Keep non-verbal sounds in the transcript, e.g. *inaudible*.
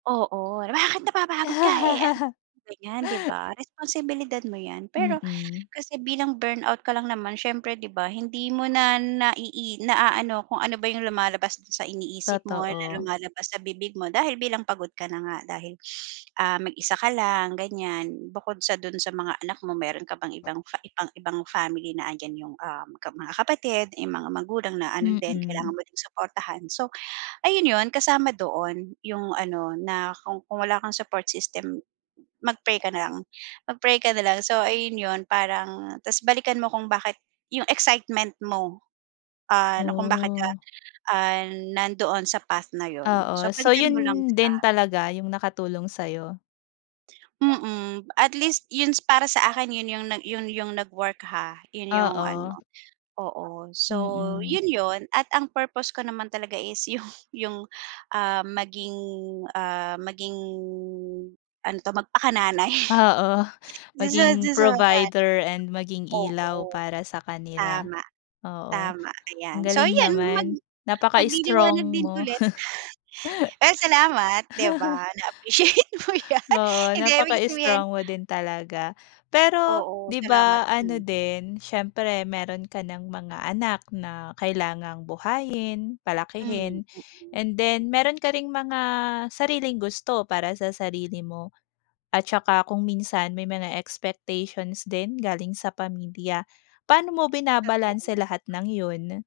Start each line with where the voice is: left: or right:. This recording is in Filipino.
right: Oo, "Bakit napapagod ka, eh ano," ganyan, 'di
left: *laughs*
right: ba, responsibilidad mo yan. Pero
left: Mm.
right: kasi bilang burnout ka lang naman, siyempre, 'di ba, hindi mo na naii naaano kung ano ba yung lumalabas dun sa iniisip mo na
left: Totoo.
right: lumalabas sa bibig mo dahil bilang pagod ka na nga. Dahil ah, mag-isa ka lang ganyan. Bukod sa dun sa mga anak mo meron ka pang ibang ibang family na andyan yung, um, ka mga kapatid, yung mga magulang na ano din,
left: Mm.
right: kailangan mo ding suportahan. So, ayun yun, kasama doon yung ano na kung kung wala kang support system, mag-pray ka na lang mag-pray ka na lang. So, ayun yun, parang tas balikan mo kung bakit yung excitement mo, ah, na kung bakit ka,
left: Ooh.
right: ah, nandoon sa path na yun. So,
left: Oo, so
right: balikan
left: yun
right: mo lang
left: din
right: sya.
left: talaga yung nakatulong sa'yo?
right: Mm, at least yun is para sa akin, yun yung yun yung nag-work ha, yun yung ano,
left: Oo.
right: oo. So,
left: Mm.
right: yun, yun, at ang purpose ko naman talaga is yung yung ah, maging, ah, maging, ano 'to, magpakananay,
left: Oo,
right: dun sa
left: maging
right: 'dun sa mga anak.
left: provider and maging ilaw
right: Oo,
left: para sa kanila.
right: tama,
left: Oo,
right: tama,
left: ang
right: ayan. So,
left: galing
right: ayan, mag
left: naman,
right: magliliwanag
left: napaka-strong
right: din
left: mo.
right: ulit.
left: *chuckles*
right: Pero salamat, 'di ba, na appreciate mo yan.
left: Oo,
right: Hindi,
left: napaka
right: ibig sabihin
left: strong mo din talaga. Pero,
right: Oo,
left: 'di
right: salamat.
left: ba ano
right: Hmm.
left: din, siyempre meron ka ng mga anak na kailangang buhayin,
right: Hmm,
left: palakihin
right: mm.
left: and then meron ka ring mga sariling gusto para sa sarili mo at saka kung minsan may mga expectations din galing sa pamilya, paano mo binabalanse
right: Totoo.
left: lahat ng yun?